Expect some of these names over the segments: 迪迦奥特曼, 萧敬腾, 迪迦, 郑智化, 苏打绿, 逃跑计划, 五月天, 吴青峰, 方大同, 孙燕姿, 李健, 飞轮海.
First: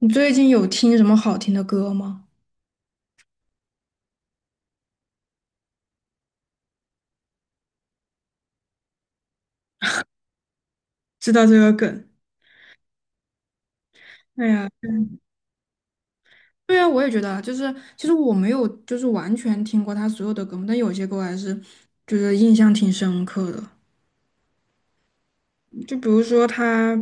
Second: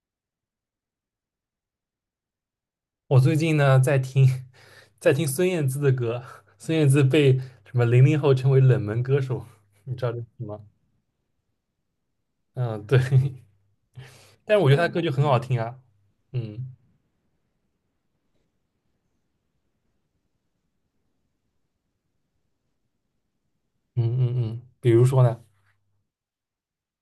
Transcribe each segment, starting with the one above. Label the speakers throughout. Speaker 1: 你最近有听什么好听的歌吗？
Speaker 2: 我最近呢在听，在听孙燕姿的歌，孙燕姿被什么零零后称为冷门歌手，你知道这是什么？
Speaker 1: 知道这个梗。
Speaker 2: 嗯，对，
Speaker 1: 哎
Speaker 2: 但是
Speaker 1: 呀，
Speaker 2: 我觉得她歌就很好听啊。嗯
Speaker 1: 对啊，我也觉得啊，就是其实我没有就是完全听过他所有的歌嘛，但有些歌我还是就是印象挺深刻的。
Speaker 2: 嗯，比如说呢？
Speaker 1: 就比如说他，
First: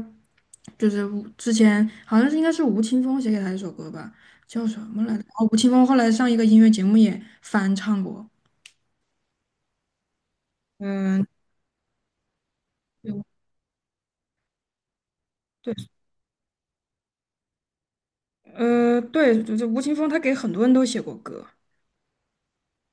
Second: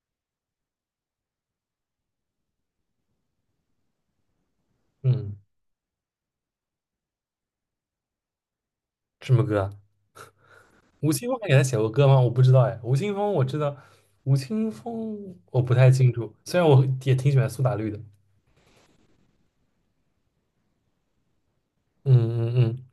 Speaker 1: 就是吴之前好像是应该是吴青峰写给他一首歌吧，叫什么来着？
Speaker 2: 嗯，
Speaker 1: 哦，吴青峰后来上一个音乐节目也翻唱过。
Speaker 2: 什么歌啊？吴
Speaker 1: 嗯，
Speaker 2: 青峰还给她写过歌吗？我不知道哎，吴
Speaker 1: 对，
Speaker 2: 青峰我知道，吴青峰我不太清楚，虽然我也挺喜欢苏打绿的。
Speaker 1: 对，就是吴青峰，他给很多人都写过歌。
Speaker 2: 嗯嗯嗯，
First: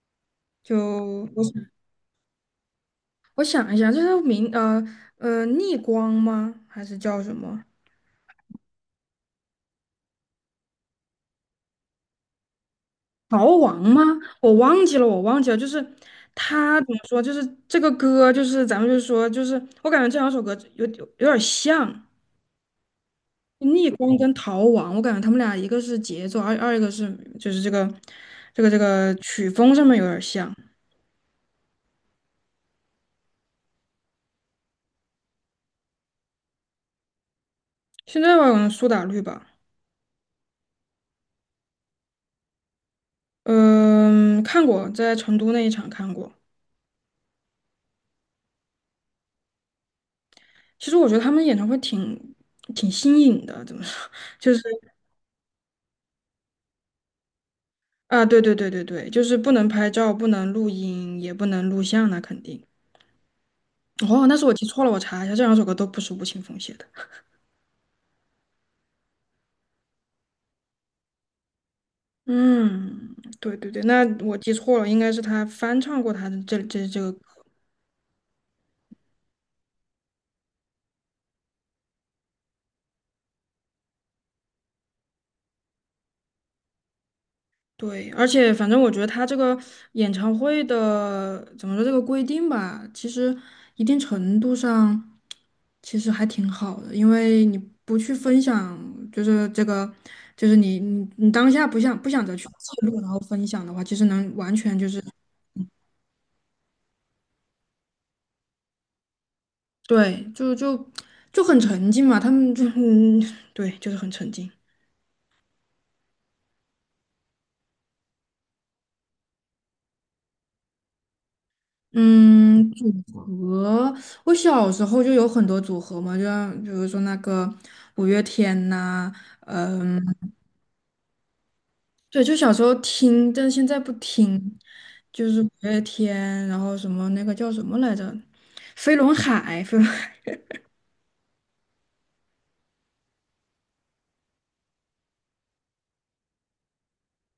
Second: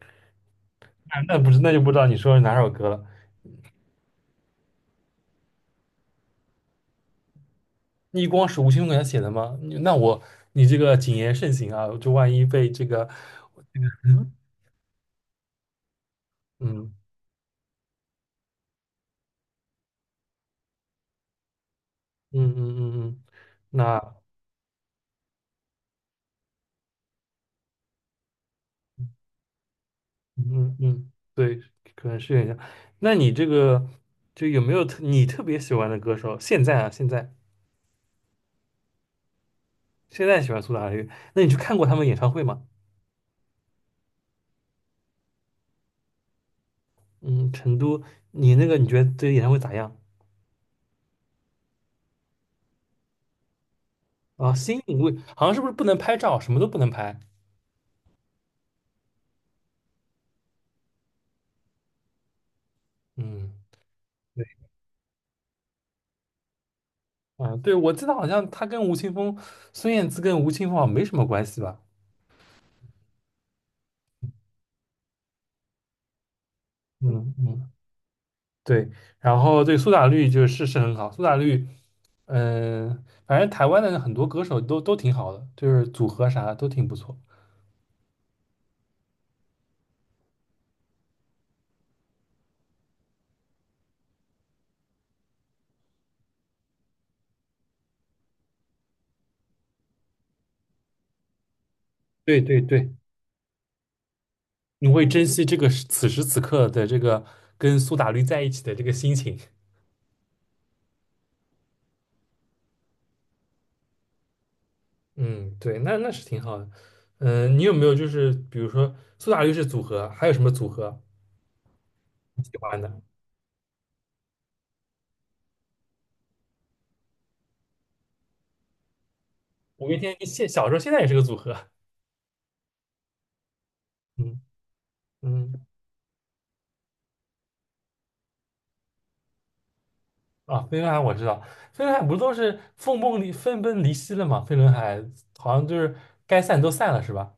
Speaker 1: 就，
Speaker 2: 那
Speaker 1: 我
Speaker 2: 不是，那就不知道你说是哪首歌了。
Speaker 1: 我想一下，这是明，逆光吗？还是叫什么
Speaker 2: 逆光是吴青峰给他写的吗？你那我你这个谨言慎行啊，就万一被这个，
Speaker 1: 逃亡吗？
Speaker 2: 嗯
Speaker 1: 我忘记了，我忘记了。就是他怎
Speaker 2: 嗯
Speaker 1: 么说？就是这个歌，就是咱们就是说，就是我感觉这两首歌有有点像
Speaker 2: 嗯嗯嗯，
Speaker 1: 逆光
Speaker 2: 那，
Speaker 1: 跟逃亡。我感觉他们俩一个是节奏，一个是就是这个这个曲风上面有点像。
Speaker 2: 嗯嗯嗯，对，可能是有点像。那你这个，就有没有特别喜欢的歌手？现在啊，现在，
Speaker 1: 现在吧，可能苏打绿吧。
Speaker 2: 现在喜欢苏打绿。那你去看过他们演唱会吗？
Speaker 1: 嗯、看过，在成都那一场看过。
Speaker 2: 嗯，成都。你那个，你觉得这个演唱会咋样？
Speaker 1: 其实我觉得他们演唱会挺挺新颖的，怎么说？
Speaker 2: 啊？
Speaker 1: 就是。
Speaker 2: 新颖，味好像是不是不能拍照，什么都不能拍？
Speaker 1: 啊，对，就是不能拍照，不能录音，也不能录像，那肯定。
Speaker 2: 嗯。
Speaker 1: 哦，那是
Speaker 2: 对。
Speaker 1: 我记错了，我查一下，这两首歌都不是吴青峰写的。
Speaker 2: 啊，对，我记得好像他跟吴青峰、孙燕姿跟吴青峰好像没什么关系吧？
Speaker 1: 嗯，对，那我记错了，应该是他翻唱过他的这个。
Speaker 2: 嗯嗯，对。然后对苏打绿就是是很好，苏打绿，嗯、反正台湾的很多歌手都挺好的，就是组合啥的都挺不错。
Speaker 1: 对，而且反正我觉得他这个演唱会的怎么说这个规定吧，其实一定程度上其实还挺好的。因为你不去分享，就是这个，就是你当下不想再
Speaker 2: 对
Speaker 1: 去
Speaker 2: 对
Speaker 1: 记
Speaker 2: 对，
Speaker 1: 录，然后分享的话，其实能完全
Speaker 2: 你
Speaker 1: 就是
Speaker 2: 会珍惜这个时，此时此刻的这个跟苏打绿在一起的这个心情。
Speaker 1: 对，就很沉浸嘛，他们就 嗯，对，就是很沉浸。
Speaker 2: 嗯，对，那那是挺好的。嗯、你有没有就是比如说苏打绿是组合，还有什么组合你喜
Speaker 1: 嗯，
Speaker 2: 欢的？
Speaker 1: 组合。我小时候就有很多组合嘛，就像比如说那个五月天呐、
Speaker 2: 五月
Speaker 1: 嗯，
Speaker 2: 天现，小时候现在也是个组合。
Speaker 1: 对，就小时候听，但是现在不
Speaker 2: 嗯
Speaker 1: 听，就是五
Speaker 2: 嗯。
Speaker 1: 月天，然后什么那个叫什么来着，飞轮海
Speaker 2: 啊，飞轮海我知道。飞轮海不是都是分崩离析了吗？飞轮海好像就是该散都散了，是吧？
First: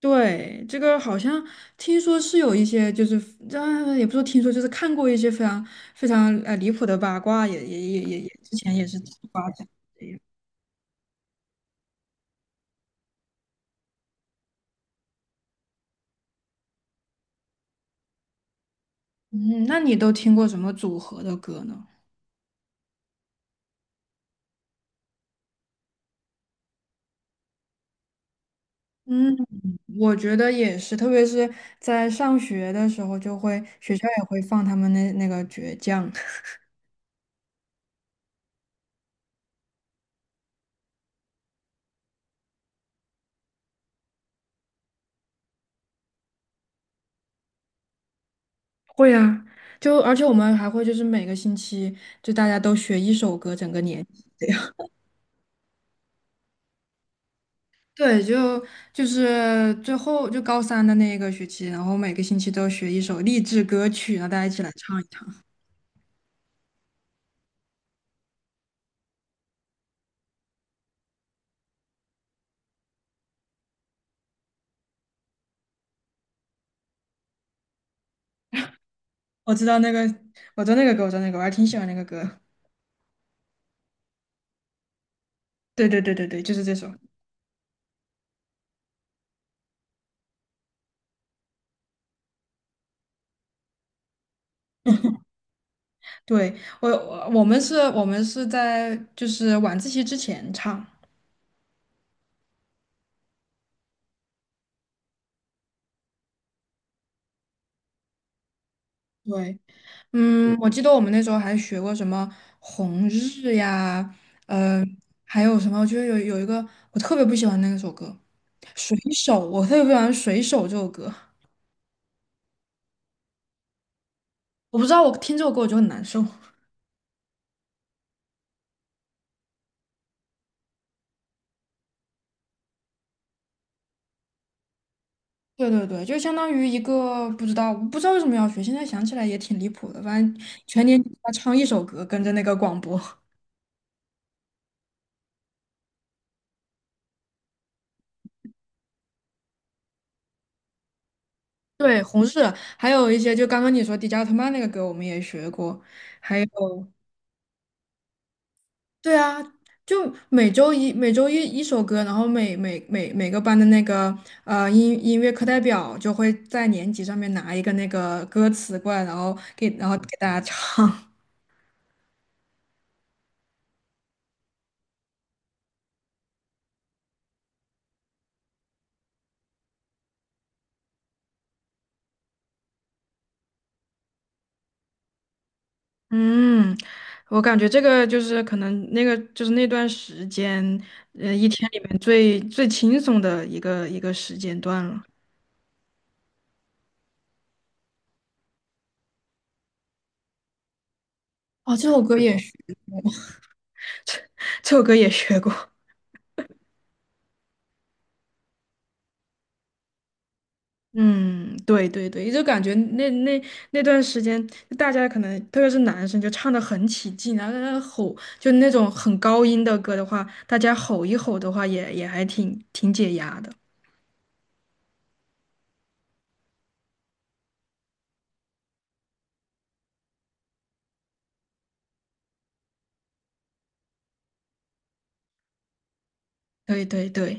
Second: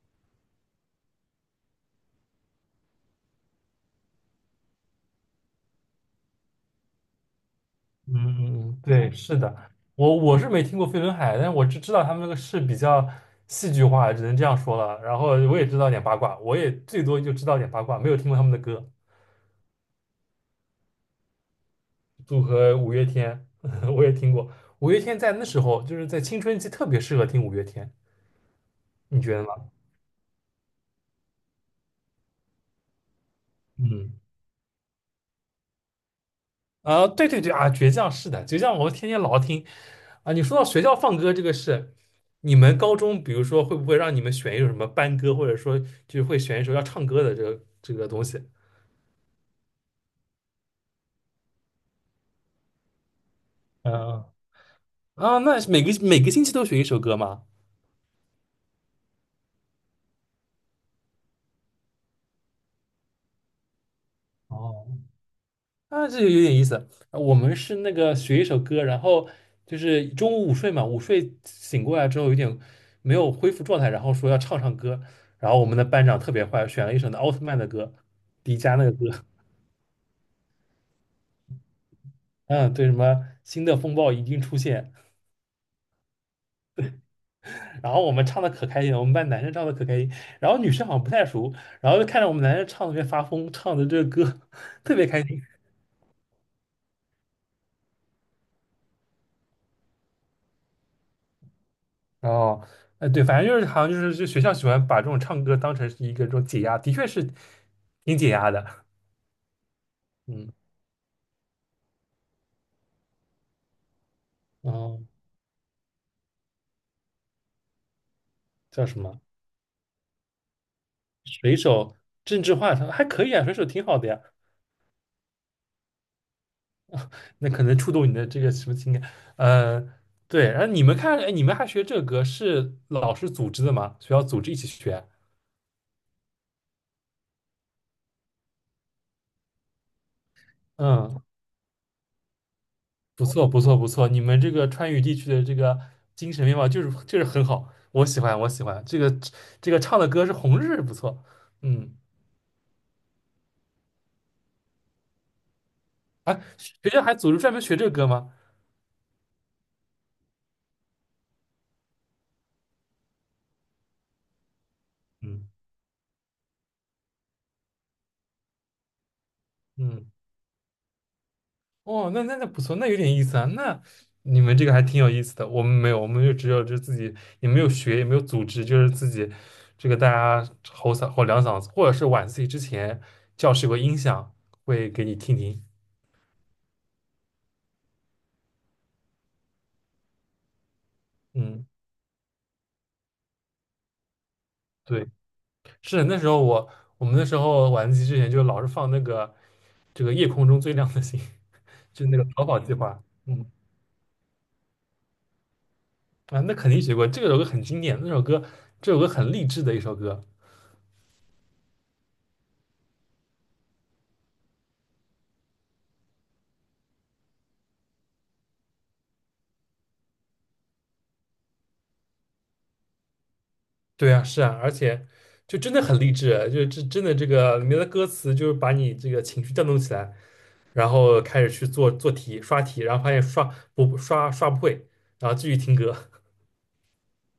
Speaker 1: 对，这个好像听说是有一些，就是啊，也不说听说，就是看过一些非常非常离谱的八卦，也也也
Speaker 2: 嗯
Speaker 1: 也也之
Speaker 2: 嗯，
Speaker 1: 前
Speaker 2: 嗯，
Speaker 1: 也是
Speaker 2: 对，是
Speaker 1: 八卦
Speaker 2: 的。
Speaker 1: 的。
Speaker 2: 我，是没听过飞轮海，但是我只知道他们那个是比较戏剧化，只能这样说了。然后我也知道点八卦，我也最多就知道点八卦，没有听过他们的歌。
Speaker 1: 嗯，那你都听过什么组合的歌呢？
Speaker 2: 组合五月天，我也听过。五月天在那时候就是在青春期特别适合听五月天，你觉
Speaker 1: 嗯，
Speaker 2: 得吗？
Speaker 1: 我觉得也是，特别是在上学的时候，就会学校
Speaker 2: 嗯，
Speaker 1: 也会放他们那个倔强。
Speaker 2: 啊，对对对啊，倔强，是的，倔强我天天老听啊。你说到学校放歌这个事，你们高中比如说会不会让你们选一首什么班歌，或者说就是会选一首要唱歌的这个东西？
Speaker 1: 会啊，就而且我们还会就是每个星期就大家都学一首歌，整个年级
Speaker 2: 嗯，
Speaker 1: 这样。
Speaker 2: 啊，那是每个星期都学一首歌吗？
Speaker 1: 对，就是最后就高三的那一个学期，然后每个星期都学一首励志歌曲，然后大家一起来
Speaker 2: 哦，
Speaker 1: 唱一唱。
Speaker 2: 那这就有点意思。我们是那个学一首歌，然后就是中午午睡嘛，午睡醒过来之后有点没有恢复状态，然后说要唱歌，然后我们的班长特别坏，选了一首那奥特曼的歌，迪迦那个歌。
Speaker 1: 我知道那个，我知道那个歌，我知道那个，我还挺喜欢那个歌。
Speaker 2: 嗯，对，什么新的风暴一定出现，
Speaker 1: 对，就是这首。
Speaker 2: 然后我们唱的可开心了，我们班男生唱的可开心，然后女生好像不太熟，然后就看着我们男生唱的特别发疯，唱的这个歌 特别开心。
Speaker 1: 对，我们是，我们是在就是晚自习之前唱。
Speaker 2: 哦，后，对，反正就是好像就是就学校喜欢把这种唱歌当成是一个这种解压，的确是挺解压的。
Speaker 1: 对，
Speaker 2: 嗯，
Speaker 1: 嗯，我记得我们那时候还学过什么红日呀，呃，
Speaker 2: 哦，
Speaker 1: 还有什么，我觉得一个我特别不喜欢那首歌
Speaker 2: 叫
Speaker 1: 《水
Speaker 2: 什么？
Speaker 1: 手》，我特别不喜欢《水手》这首歌，
Speaker 2: 水手，郑智化唱还可以啊，水手挺好的呀。
Speaker 1: 我不知道我听这首歌我就很难受。
Speaker 2: 那可能触动你的这个什么情感？呃，对。然后你们看，哎，你们还学这个歌是老师组织的吗？学校组织一起学？
Speaker 1: 对，就相当于一个，不知道为什么要学，现在想起来也挺离谱的。反正全年级
Speaker 2: 嗯，
Speaker 1: 他唱一首歌，跟着那个广播。
Speaker 2: 不错，不错，不错。你们这个川渝地区的这个精神面貌就是就是很好，我喜欢，我喜欢。这个这个唱的歌是《红日》，不错。嗯，
Speaker 1: 对，红日，还有一些，就刚刚你说迪迦奥特曼那个歌，我们也学过，还
Speaker 2: 哎，
Speaker 1: 有。
Speaker 2: 学校还组织专门学这个歌吗？
Speaker 1: 对啊，就每周一一首歌，然后每个班的那个音乐课
Speaker 2: 嗯
Speaker 1: 代表就会在年级上面拿一个那个歌词过来，然后然后给
Speaker 2: 嗯。
Speaker 1: 大家唱。
Speaker 2: 哦，那那不错，那有点意思啊。那你们这个还挺有意思的，我们没有，我们就只有就自己也没有学，也没有组织，就是自己这个大家吼嗓，吼两嗓子，或者是晚自习之前教室有个音响会给你听听。
Speaker 1: 嗯，我感觉这个就是可能那个就是那段时间，呃，一
Speaker 2: 嗯，
Speaker 1: 天里面最轻松的一个时间段了。
Speaker 2: 对，是那时候，我们那时候晚自习之前就老是放那个这个夜空中最亮的星，
Speaker 1: 哦，这首
Speaker 2: 就那
Speaker 1: 歌
Speaker 2: 个
Speaker 1: 也
Speaker 2: 逃
Speaker 1: 是
Speaker 2: 跑计划。嗯，
Speaker 1: 这首歌也学过。
Speaker 2: 啊，那肯定学过，这个首歌很经典，那首歌，这首歌很励志的一首歌。
Speaker 1: 嗯，对对对，就感觉那段时间，大家可能特别是男生就唱的很起劲，然后在那吼，就那种很高音的歌的话，大家吼一吼的话也，也还挺挺解压的。
Speaker 2: 对啊，是啊，而且就真的很励志啊，就是这真的这个里面的歌词，就是把你这个情绪调动起来，然后开始去做做题、刷题，然后发现刷，刷不会，然后继续听歌。
Speaker 1: 对对对，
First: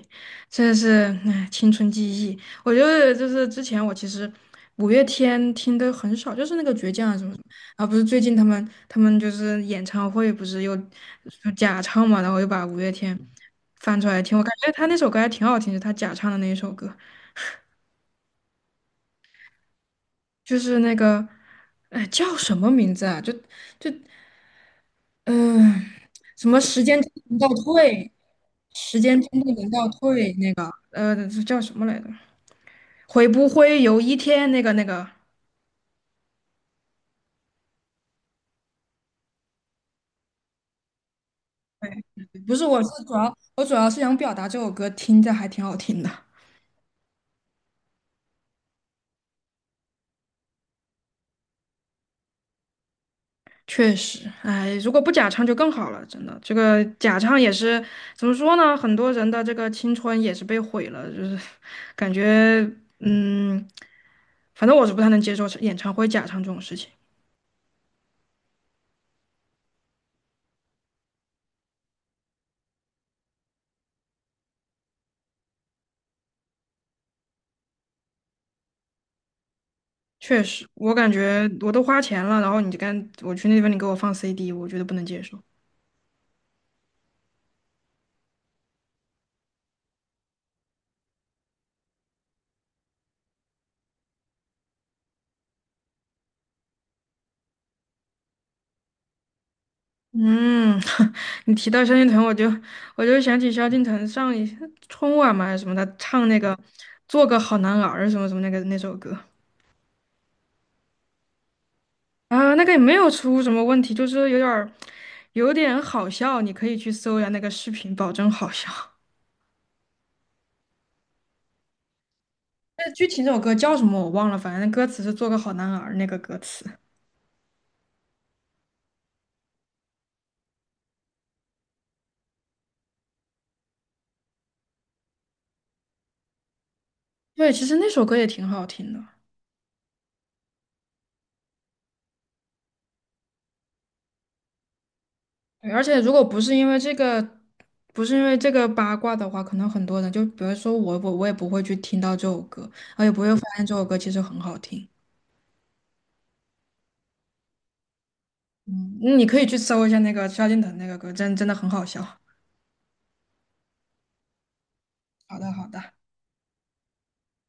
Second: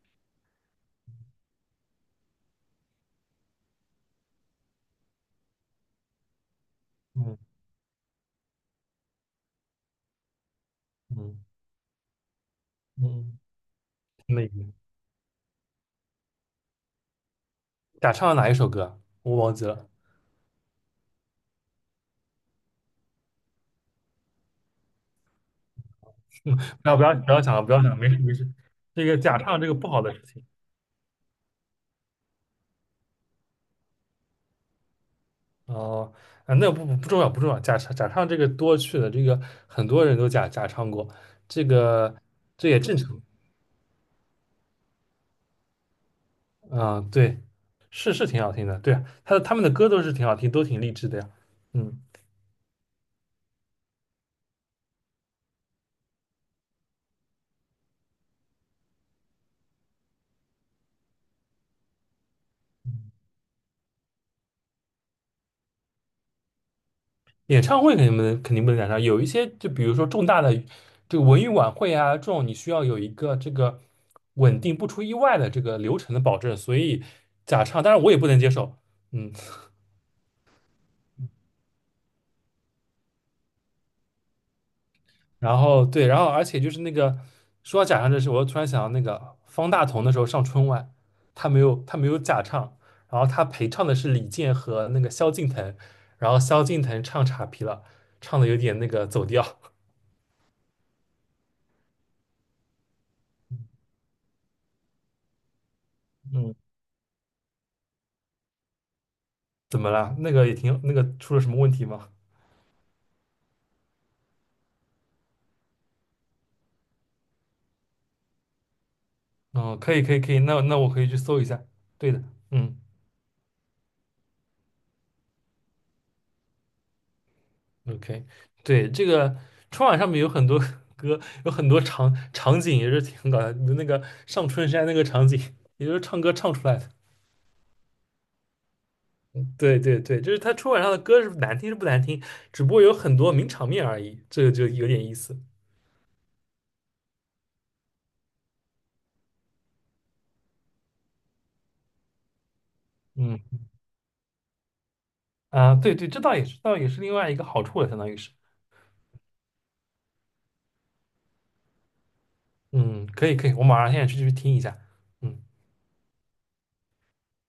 Speaker 1: 这是哎青春记忆。我觉得就是之前我其实五月天听的很少，就是那个倔强 啊什么什
Speaker 2: 嗯
Speaker 1: 么，然后不是最近他们就是演唱会不是又
Speaker 2: 嗯
Speaker 1: 就假唱嘛，然后又把五月天
Speaker 2: 嗯，
Speaker 1: 翻出来听，我
Speaker 2: 那
Speaker 1: 感
Speaker 2: 个
Speaker 1: 觉他那首歌还挺好听的，他假唱的那一首歌，
Speaker 2: 假唱的哪一首歌啊？我忘记了。
Speaker 1: 就是那个，哎，叫什么名字啊？就，嗯、什么时
Speaker 2: 不要
Speaker 1: 间
Speaker 2: 不
Speaker 1: 真
Speaker 2: 要
Speaker 1: 的
Speaker 2: 不
Speaker 1: 能
Speaker 2: 要
Speaker 1: 倒
Speaker 2: 想了，不要想了，没
Speaker 1: 退，
Speaker 2: 事没事。
Speaker 1: 时
Speaker 2: 这个
Speaker 1: 间真
Speaker 2: 假
Speaker 1: 的
Speaker 2: 唱这
Speaker 1: 能
Speaker 2: 个
Speaker 1: 倒
Speaker 2: 不好的事
Speaker 1: 退
Speaker 2: 情。
Speaker 1: 那个，叫什么来着？会不会有一天那个？
Speaker 2: 哦，啊，那不不不重要，不重要。假唱，假唱这个多去了，这个很多人都假唱过，这个，
Speaker 1: 不是，
Speaker 2: 这也正常。
Speaker 1: 我主要是想表达这首歌听着还挺好听的。
Speaker 2: 嗯，对，是是挺好听的，对啊，他他们的歌都是挺好听，都挺励志的呀。嗯，
Speaker 1: 确实，哎，如果不假唱就更好了，真的。这个假唱也是怎么说呢？很多人的这个青春也是被毁了，就是感觉，嗯，反正我是不太能接受演唱会假唱这种事情。
Speaker 2: 演唱会肯定不能，肯定不能赶上，有一些就比如说重大的这个文艺晚会啊，这种你需要有一个这个稳定不出意外的这个流程的保证，所以假唱，当然我也不能接受。嗯。
Speaker 1: 确实，我感觉我都花钱了，然后你就干，我去那边你给我放 CD,我觉得不能接受。
Speaker 2: 然后对，然后而且就是那个，说到假唱这事，我又突然想到那个方大同的时候上春晚，他没有，没有假唱，然后他陪唱的是李健和那个萧敬腾，然后萧敬腾唱岔劈了，唱的有点那个走调，
Speaker 1: 嗯，你提到萧敬腾，我就想起萧敬腾上一春晚嘛还是什么，他唱那个
Speaker 2: 嗯，
Speaker 1: 《做个好男儿》什么什么那个那首歌。
Speaker 2: 怎么了？那个也挺那个，出了什么问题吗？
Speaker 1: 啊，那个也没有出什么问题，就是有点儿有点好笑，你可以去搜一下那个视频，保证好笑。
Speaker 2: 嗯，可以可以可以，那那我可以去搜一下。对的，嗯。
Speaker 1: 那具体那首歌叫什么我忘了，反正歌词是“做个好男儿”那个歌词。
Speaker 2: OK,对，这个春晚上面有很多 歌，有很多场景也是挺搞笑的。那个上春山那个场景，也就是唱歌唱出来的。
Speaker 1: 对，其实那首歌也挺好听的。
Speaker 2: 对对对，就是他春晚上的歌是难听是不难听，只不过有很多名场面而已，这个就有点意思。
Speaker 1: 对，而且如果不是因为这个，不是因为这个八卦的话，可能很多人就比如说我，也不会去听到这首歌，我也不会发
Speaker 2: 嗯，
Speaker 1: 现这首歌其实很好听。
Speaker 2: 啊，对对，这倒也是，倒也是另外一个好处了，相当于是。
Speaker 1: 嗯，你可以去搜一下那个萧敬腾那个歌，真真的很好笑。
Speaker 2: 嗯，可以可以，我马上现在去去听一下。
Speaker 1: 好
Speaker 2: 嗯。
Speaker 1: 的，好的。